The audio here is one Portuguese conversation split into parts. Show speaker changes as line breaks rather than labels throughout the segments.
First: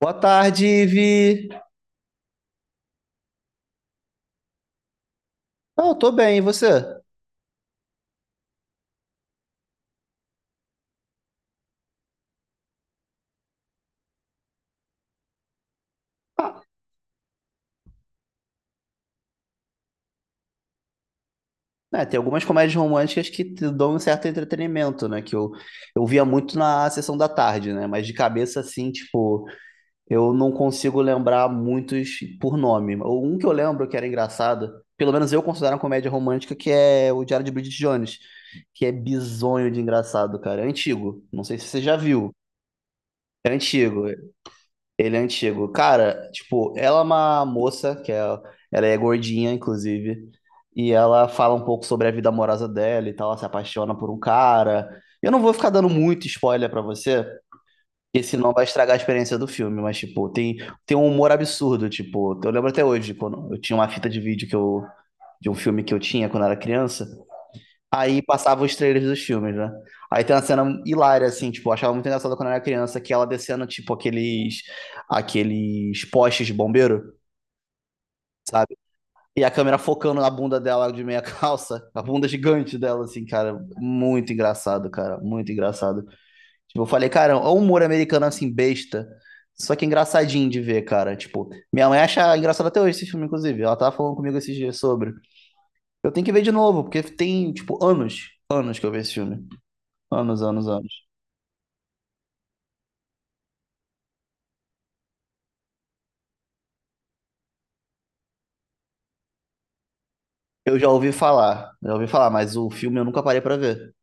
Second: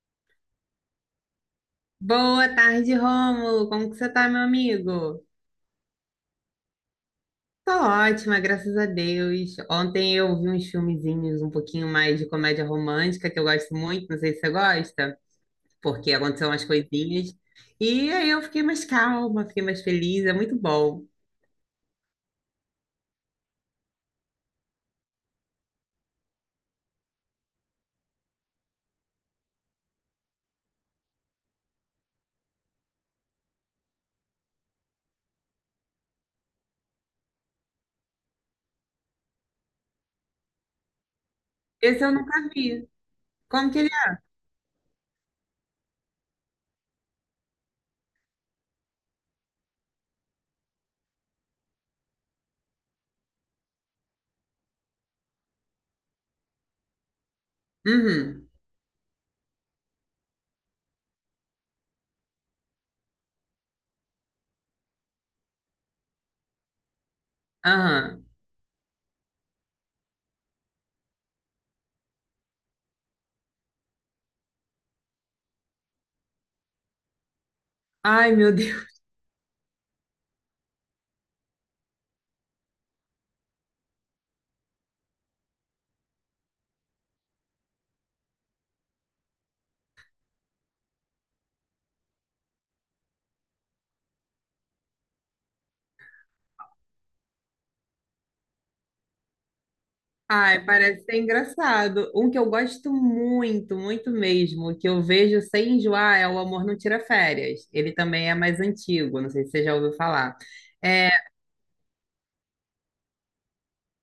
Boa tarde, Ivi.
Boa tarde, Rômulo. Como que você tá, meu amigo?
Ah, eu tô bem, e você?
Tô ótima, graças a Deus. Ontem eu vi uns filmezinhos um pouquinho mais de comédia romântica, que eu gosto muito, não sei se você gosta, porque aconteceu umas coisinhas. E aí eu fiquei mais calma, fiquei mais feliz, é muito bom.
É, tem algumas comédias românticas que te dão um certo entretenimento, né? Que eu via muito na sessão da tarde, né? Mas de cabeça, assim, tipo, eu não consigo lembrar muitos por nome. Um que eu lembro que era engraçado, pelo menos eu considero uma comédia romântica, que é o Diário de Bridget Jones, que é bizonho de engraçado, cara. É antigo. Não sei se você já
Esse eu
viu.
nunca vi.
É
Como que ele
antigo. Ele é antigo. Cara, tipo, ela é uma moça, que é, ela é gordinha, inclusive, e ela fala um pouco sobre a vida amorosa dela e tal, ela se apaixona por um cara. Eu não vou ficar dando muito spoiler pra você,
é?
porque
Uhum.
senão vai estragar a experiência do filme, mas, tipo, tem, tem um humor absurdo, tipo, eu lembro até hoje, quando eu tinha uma fita de vídeo que eu, de um filme que eu tinha quando eu era criança. Aí
Aham.
passava os trailers dos filmes, né? Aí tem uma cena hilária, assim, tipo, eu achava muito engraçado quando eu era criança, que ela descendo, tipo, aqueles, aqueles postes de bombeiro,
Ai, meu
sabe?
Deus.
E a câmera focando na bunda dela de meia calça, a bunda gigante dela, assim, cara, muito engraçado, cara, muito engraçado. Tipo, eu falei, cara, o humor americano, assim, besta, só que engraçadinho de ver, cara. Tipo, minha mãe acha engraçado até hoje esse filme, inclusive. Ela tava falando comigo esses dias sobre. Eu tenho que ver de novo, porque tem, tipo, anos, anos que eu vi esse filme. Anos,
Ai,
anos, anos.
parece ser engraçado. Um que eu gosto muito, muito mesmo, que eu vejo sem enjoar, é O Amor Não Tira Férias. Ele também é mais antigo, não sei se você já ouviu falar.
Eu
É.
já ouvi falar, mas o filme eu nunca parei pra ver.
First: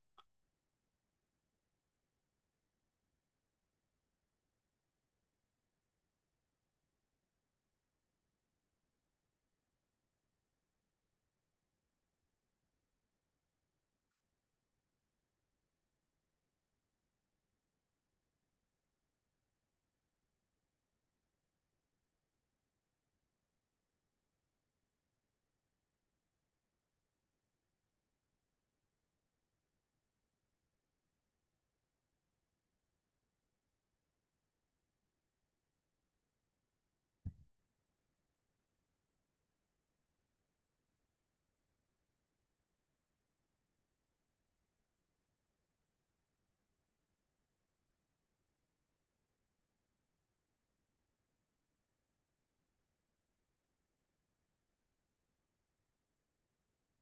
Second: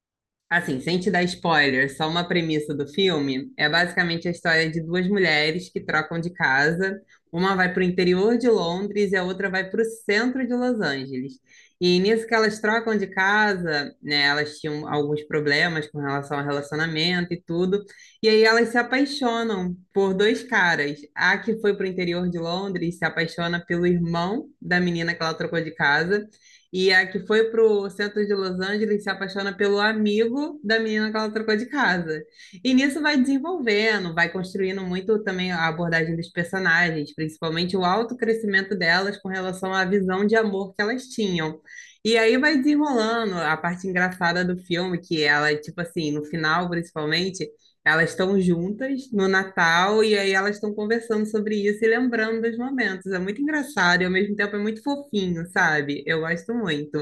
Assim, sem te dar spoiler, só uma premissa do filme, é basicamente a história de duas mulheres que trocam de casa. Uma vai para o interior de Londres e a outra vai para o centro de Los Angeles. E nisso que elas trocam de casa, né, elas tinham alguns problemas com relação ao relacionamento e tudo. E aí elas se apaixonam por dois caras. A que foi para o interior de Londres se apaixona pelo irmão da menina que ela trocou de casa. E a que foi pro centro de Los Angeles se apaixona pelo amigo da menina que ela trocou de casa. E nisso vai desenvolvendo, vai construindo muito também a abordagem dos personagens, principalmente o alto crescimento delas com relação à visão de amor que elas tinham. E aí vai desenrolando a parte engraçada do filme, que ela, tipo assim, no final, principalmente, elas estão juntas no Natal e aí elas estão conversando sobre isso e lembrando dos momentos. É muito engraçado e ao mesmo tempo é muito fofinho, sabe? Eu gosto muito.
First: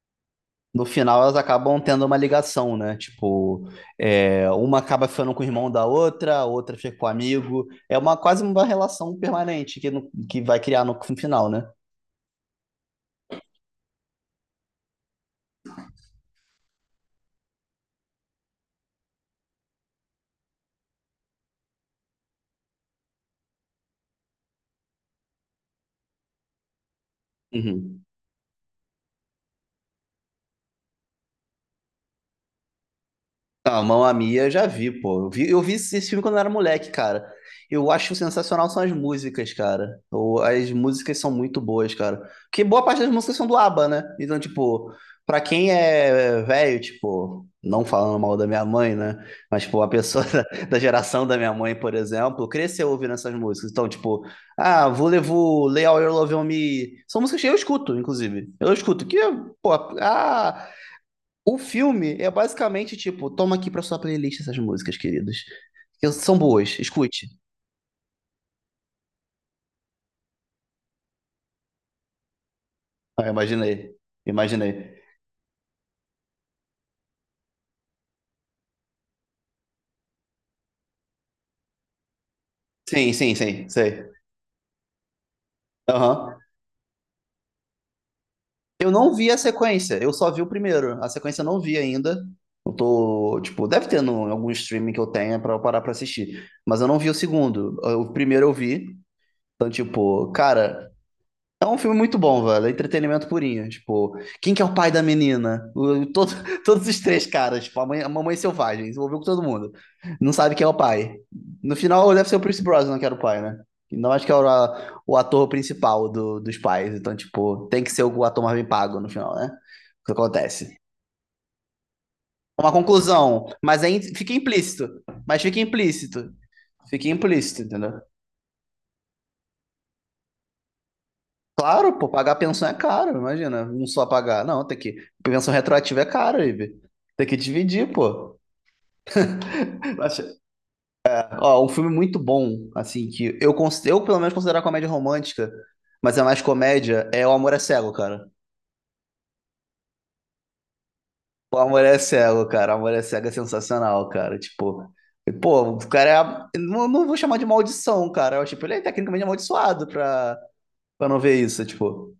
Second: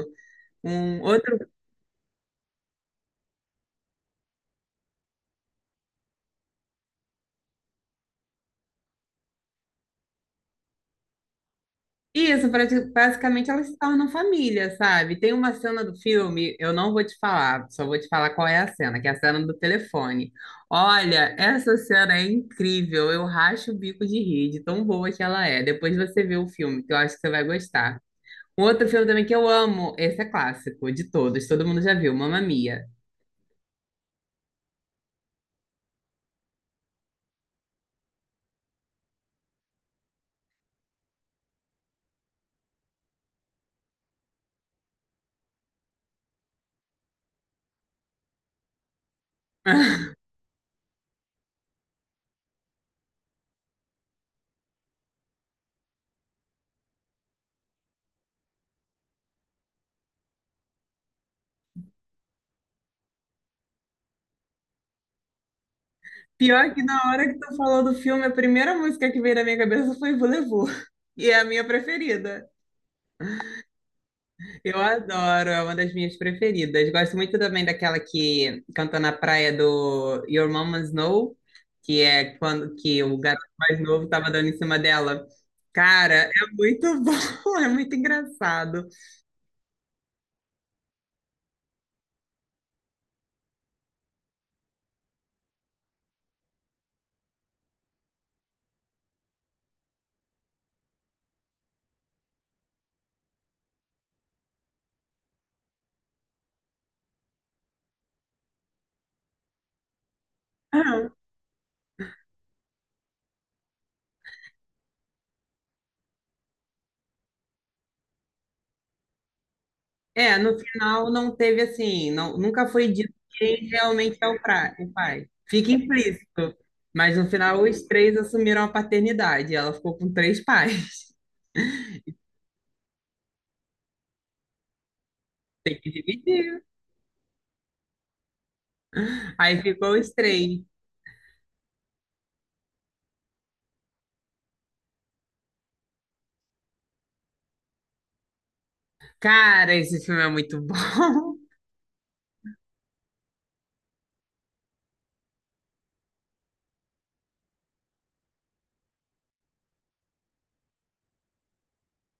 No
Um
final elas
outro.
acabam tendo uma ligação, né? Tipo, é, uma acaba ficando com o irmão da outra, a outra fica com o amigo. É uma quase uma relação permanente que, no- que vai criar no, no final, né?
Isso, basicamente elas se tornam família, sabe? Tem uma cena do filme, eu não vou te falar, só vou te falar qual é a cena, que é a cena do telefone. Olha, essa cena é incrível, eu racho o bico de rir, de tão boa que ela é. Depois você vê o filme, que eu acho que você vai gostar.
Uhum.
Um outro filme também que eu amo, esse é clássico de todos, todo mundo já viu, Mamma Mia.
Ah, Mamma Mia eu já vi, pô. Eu vi esse filme quando eu era moleque, cara. Eu acho sensacional são as músicas, cara. Ou as músicas são muito boas, cara. Porque boa parte das músicas são do ABBA, né? Então, tipo, pra quem é velho, tipo, não falando mal da minha mãe, né? Mas, tipo, a pessoa da geração da minha mãe, por exemplo, cresceu ouvindo essas músicas. Então, tipo, ah, Voulez-vous, Lay All Your Love on Me. São músicas que eu escuto, inclusive. Eu escuto. Que, pô, ah, o filme é basicamente tipo, toma aqui pra sua playlist essas músicas, queridos. Que são
Pior
boas,
que na hora
escute.
que tu falou do filme, a primeira música que veio na minha cabeça foi Volevo. E é a minha preferida.
Ah, imaginei,
Eu
imaginei.
adoro, é uma das minhas preferidas. Gosto muito também daquela que canta na praia do Your Mama's Know, que é quando que
Sim,
o
sim,
garoto
sim,
mais novo
sei.
tava dando em cima dela. Cara, é
Aham.
muito bom, é muito engraçado.
Eu não vi a sequência, eu só vi o primeiro. A sequência eu não vi ainda. Eu tô, tipo, deve ter no, em algum streaming que eu tenha pra eu parar pra assistir. Mas eu não vi o segundo. O primeiro eu vi. Então, tipo, cara, é um filme muito bom, velho. É entretenimento purinho. Tipo, quem que é o pai da menina? O- todo- todos os três caras. Tipo, a, mãe, a mamãe selvagem. Se envolveu com todo mundo. Não sabe quem é o
Ah,
pai. No final, deve ser o Pierce Brosnan que era o pai, né? E não acho que era o a- o ator principal do- dos pais. Então, tipo, tem que ser o ator mais bem pago no final, né? O que
é, no
acontece.
final não teve assim, não, nunca
Uma
foi dito
conclusão.
quem
Mas aí
realmente é
fica
o, pra,
implícito.
o pai.
Mas fica
Fica
implícito.
implícito.
Fica
Mas no
implícito,
final os
entendeu?
três assumiram a paternidade. Ela ficou com três pais.
Claro, pô, pagar pensão é caro, imagina, não só pagar. Não, tem que. Pensão
E
retroativa é caro,
dividiu.
Ibe. Tem que dividir, pô.
Aí ficou os
Acho-
três.
ó, um filme muito bom, assim, que eu, cons- eu pelo menos considero comédia romântica, mas é mais comédia, é O Amor é Cego, cara.
Cara, esse filme é muito bom.
O Amor é Cego, cara. O Amor é Cego é sensacional, cara. Tipo, pô, o cara é. A- Não, não vou chamar de maldição, cara. Eu, tipo, ele é tecnicamente amaldiçoado pra, pra não ver isso, tipo.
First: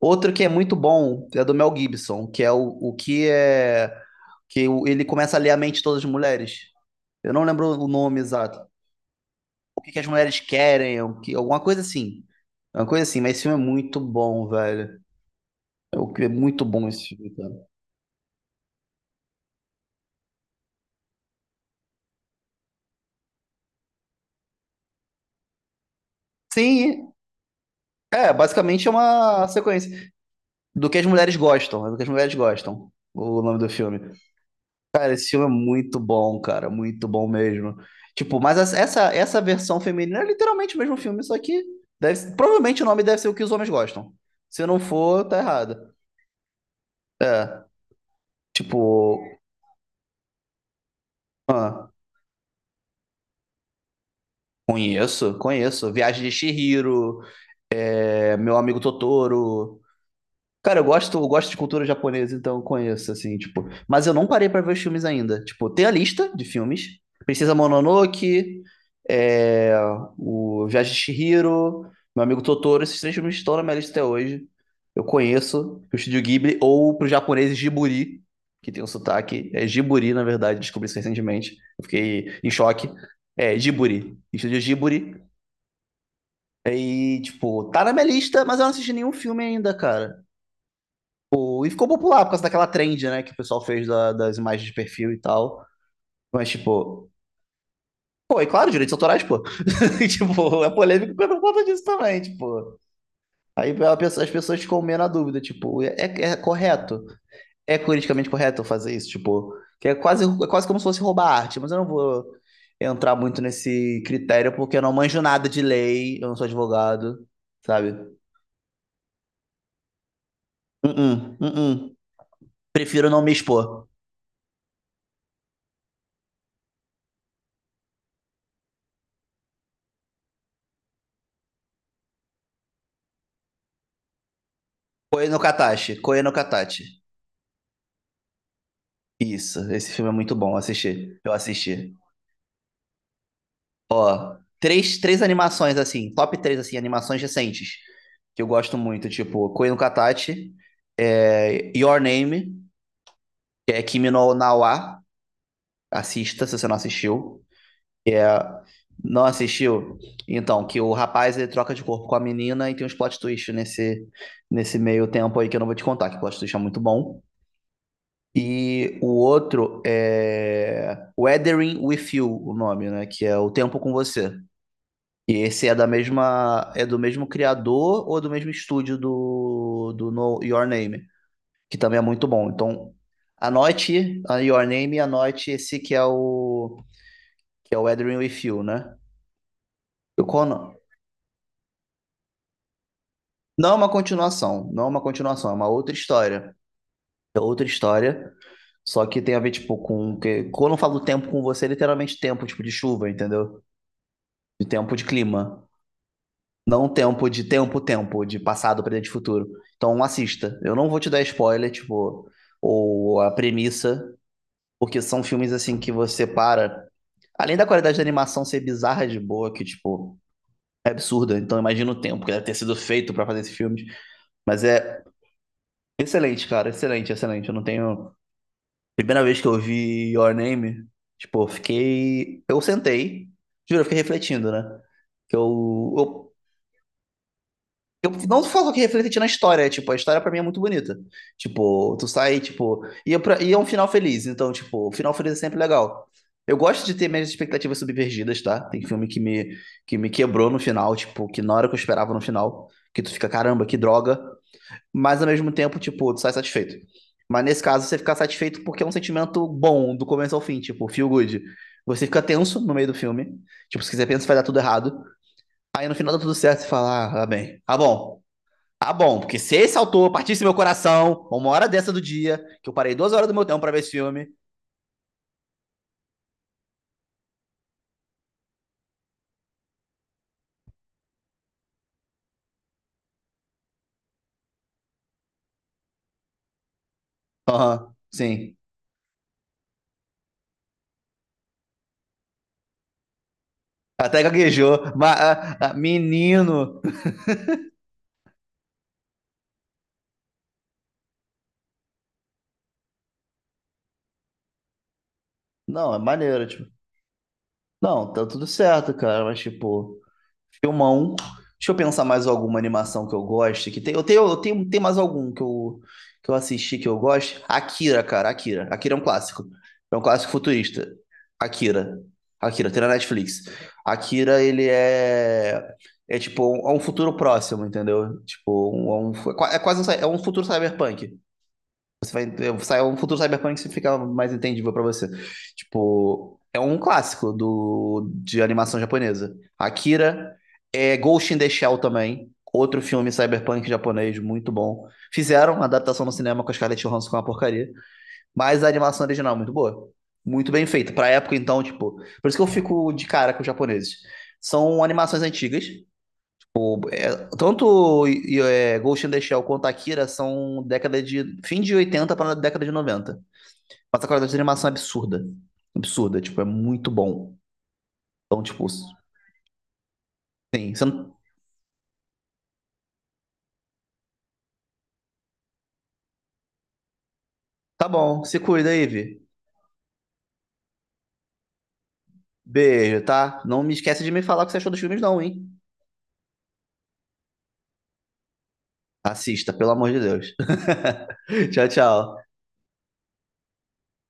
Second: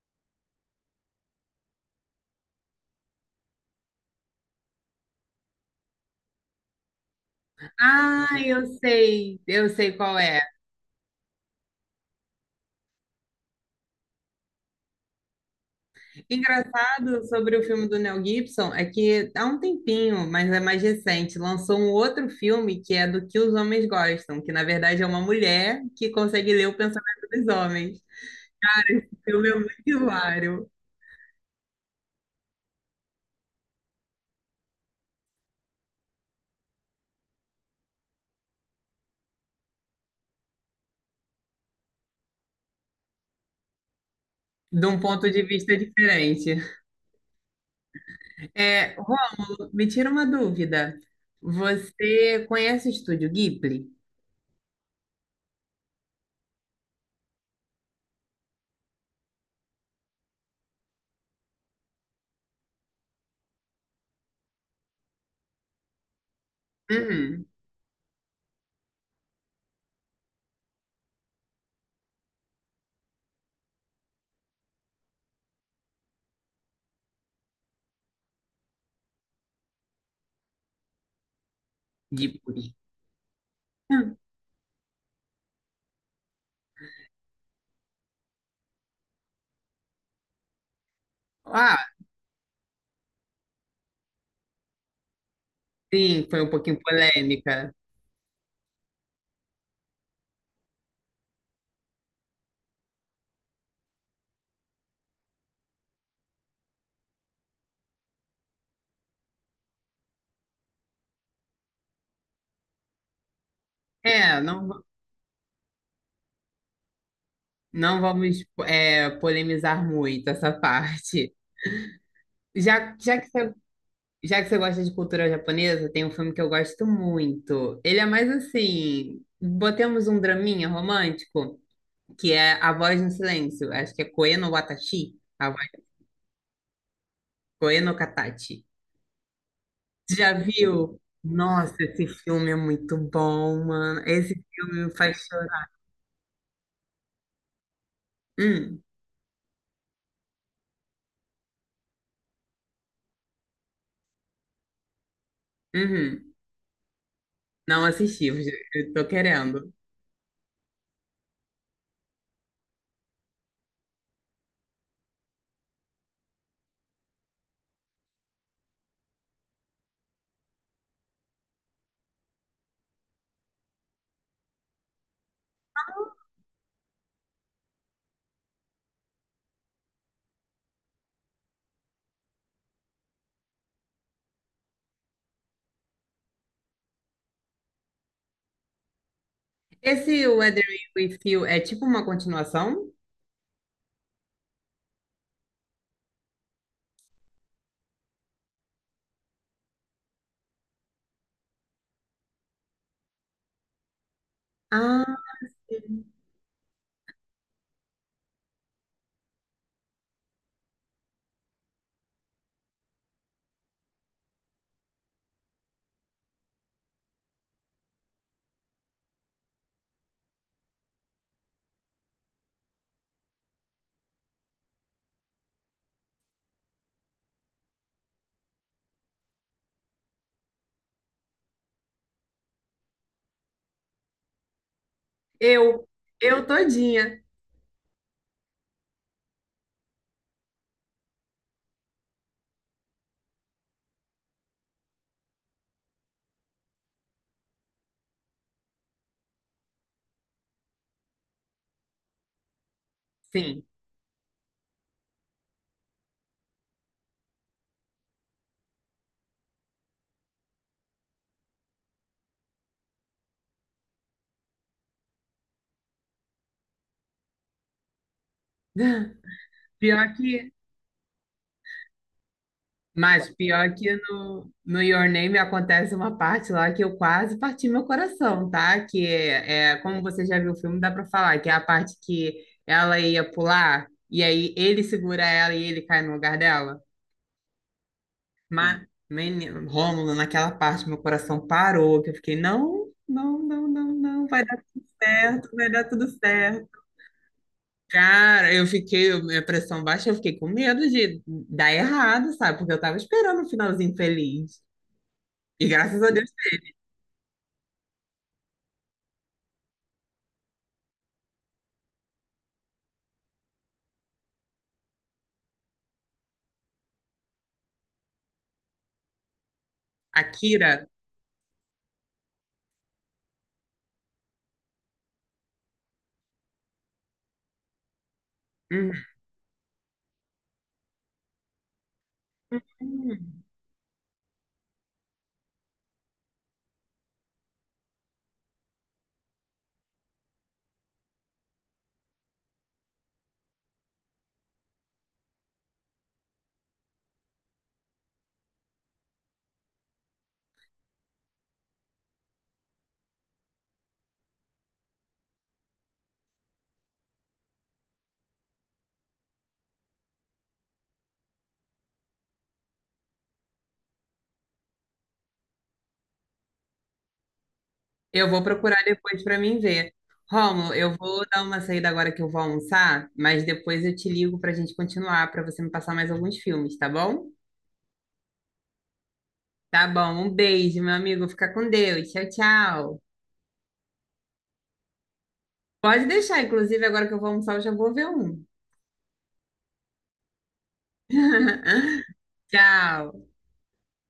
Outro que é muito bom é do Mel Gibson, que é o que é. Que o- ele começa a ler a mente de todas as mulheres. Eu não lembro o nome
Ah,
exato.
eu
O que
sei
que as
qual
mulheres
é.
querem, o que, alguma coisa assim. É uma coisa assim, mas esse filme é muito bom, velho. É o que- é muito bom esse
Engraçado
filme, cara.
sobre o filme do Mel Gibson é que há um tempinho, mas é mais recente, lançou um outro filme que é do que os homens gostam, que na verdade é uma mulher que consegue ler o
Sim,
pensamento dos homens.
é, basicamente é
O
uma
filme é muito
sequência
hilário,
do que as mulheres gostam, é do que as mulheres gostam, o nome do filme. Cara, esse filme é muito bom, cara, muito bom mesmo. Tipo, mas as- essa versão feminina é literalmente o mesmo filme, só que deve- provavelmente o nome deve ser o que os homens gostam. Se não
de um
for,
ponto
tá
de vista
errado.
diferente.
É. Tipo,
É, Rômulo, me tira uma dúvida.
ah,
Você conhece o estúdio Ghibli?
conheço, conheço. Viagem de Chihiro, é, Meu Amigo Totoro. Cara, eu gosto de cultura japonesa, então eu conheço, assim, tipo. Mas eu não parei pra ver os filmes ainda. Tipo, tem a lista de filmes.
Uhum,
Princesa Mononoke, é, o Viagem de Chihiro, Meu Amigo Totoro. Esses três filmes estão na minha lista até hoje. Eu conheço o Estúdio Ghibli, ou pro japonês Jiburi, que tem um sotaque. É Jiburi, na verdade, descobri isso recentemente. Eu fiquei em
Ghibli.
choque. É, Jiburi.
Hum.
Estúdio Jiburi. E, tipo, tá na minha lista, mas eu não assisti nenhum filme ainda, cara. E
Ah,
ficou popular por causa daquela trend, né, que o pessoal fez da- das imagens de perfil e tal.
sim, foi
Mas,
um pouquinho
tipo,
polêmica.
pô, e claro, direitos autorais, pô. tipo, é polêmico por conta disso também, tipo. Aí a pessoa- as pessoas ficam meio na dúvida, tipo, é, é correto? É politicamente correto eu fazer isso? Tipo, que é quase como se fosse roubar arte, mas eu não vou entrar muito nesse
É,
critério porque eu
não.
não manjo nada de lei, eu não sou advogado, sabe?
Não vamos é, polemizar muito essa parte.
Uh-uh, uh-uh.
Já,
Prefiro não me expor.
já que você gosta de cultura japonesa, tem um filme que eu gosto muito. Ele é mais assim, botemos um draminha romântico, que é A Voz no Silêncio. Acho que é Koe no Watashi,
Koe no
a voz
Katachi, Koe no Katachi.
Koe no Katachi.
Isso, esse filme é muito
Já
bom
viu?
assistir. Eu
Nossa,
assisti.
esse filme é muito bom, mano. Esse
Ó,
filme me
três,
faz
três
chorar.
animações assim, top três assim, animações recentes que eu gosto
Hum,
muito, tipo Koi no Katachi, é, Your Name, que é Kimi no Na wa,
uhum.
assista se você não assistiu.
Não
É,
assisti, eu tô
não
querendo.
assistiu? Então, que o rapaz ele troca de corpo com a menina e tem uns plot twist nesse nesse meio tempo aí que eu não vou te contar, que o plot twist é muito bom. E o outro é Weathering with You, o nome, né? Que é O Tempo com Você. E esse é da mesma, é do mesmo criador ou do mesmo estúdio do, do no, Your Name, que também é muito bom. Então, anote a Your Name e anote esse que é o Weathering with You, né? Eu,
Esse
não,
Weathering with You é tipo uma continuação?
não é uma continuação, não é uma continuação, é uma outra história. É outra história. Só que tem a ver, tipo, com. Que, quando eu falo tempo com você, é literalmente tempo, tipo, de chuva, entendeu? De tempo de
Ah,
clima. Não tempo de tempo, tempo, de passado, presente e futuro. Então assista. Eu não vou te dar spoiler, tipo, ou a premissa, porque são filmes assim que você para. Além da qualidade da animação ser bizarra de boa, que, tipo, é absurda. Então imagina o tempo que deve ter sido feito para fazer esse filme. Mas é excelente, cara. Excelente, excelente. Eu não tenho. Primeira vez que eu vi Your Name, tipo, eu fiquei. Eu sentei. Juro, eu fiquei refletindo, né? Que
eu,
eu, eu
eu todinha.
eu não falo que reflete na história, é, tipo, a história pra mim é muito bonita. Tipo, tu sai, tipo, e é, pra- e é um final feliz, então, tipo, o final feliz é sempre legal. Eu gosto de ter minhas expectativas subvergidas, tá? Tem filme que me quebrou no final, tipo, que na hora que eu esperava no final, que tu fica, caramba,
Sim.
que droga, mas ao mesmo tempo, tipo, tu sai satisfeito. Mas nesse caso, você fica satisfeito porque é um sentimento bom, do começo ao fim, tipo, feel good. Você fica tenso no meio do filme, tipo, se quiser pensa, vai dar tudo errado. Aí no final dá tudo certo, você fala, ah, tá bem, tá bom. Tá bom, porque se esse autor
Pior
partisse do
que,
meu coração, uma hora dessa do dia, que eu parei duas horas
mas
do meu tempo pra
pior
ver esse
que
filme.
no, no Your Name acontece uma parte lá que eu quase parti meu coração, tá? Que é, é, como você já viu o filme, dá pra falar, que é a parte que ela ia pular e aí ele segura ela e ele cai no lugar dela.
Aham, sim.
Mas, menino, Rômulo, naquela parte meu coração parou, que eu fiquei, não, não, não, não,
Até
não, vai
gaguejou. Ma
certo,
ah,
vai
ah,
dar tudo certo.
menino.
Cara, eu fiquei, minha pressão baixa, eu fiquei com medo de dar errado, sabe? Porque eu tava esperando um finalzinho feliz. E
Não, é
graças a Deus,
maneiro, tipo. Não, tá tudo certo, cara, mas tipo. Filmão. Deixa eu pensar mais alguma animação que eu goste. Que tem, eu tenho, tem mais algum que eu assisti que eu gosto. Akira, cara, Akira. Akira é um clássico. É um clássico
Akira.
futurista. Akira. Akira, tem na Netflix. Akira, ele é. É tipo, um- é um futuro próximo, entendeu? Tipo,
Uhum.
um, é quase um, cy- é um futuro cyberpunk. Você vai, sai um futuro
Hum.
cyberpunk que fica mais entendível pra você. Tipo, é um clássico do, de animação japonesa. Akira, é Ghost in the Shell também, outro filme cyberpunk japonês muito bom. Fizeram uma adaptação no cinema com a Scarlett Johansson com uma porcaria, mas a animação original é muito boa. Muito bem feita. Pra época, então, tipo. Por isso que eu fico de cara com os japoneses. São animações antigas, é, tanto e, é, Ghost in the Shell quanto Akira são década de fim de 80 para década de 90. Mas a qualidade de animação é absurda. Absurda, tipo, é muito bom.
Eu
Então,
vou
tipo,
procurar depois para mim ver.
sim,
Rômulo,
você
eu
não-
vou dar uma saída agora que eu vou almoçar, mas depois eu te ligo para a gente continuar, para você me passar mais alguns filmes, tá bom?
tá bom, se cuida aí, Vi.
Tá bom, um beijo, meu amigo. Fica com Deus. Tchau, tchau.
Beijo, tá? Não me esquece de me falar o que você achou dos filmes não, hein?
Pode deixar, inclusive, agora que eu vou almoçar, eu já vou ver um.
Assista, pelo amor de Deus. Tchau, tchau.
Tchau.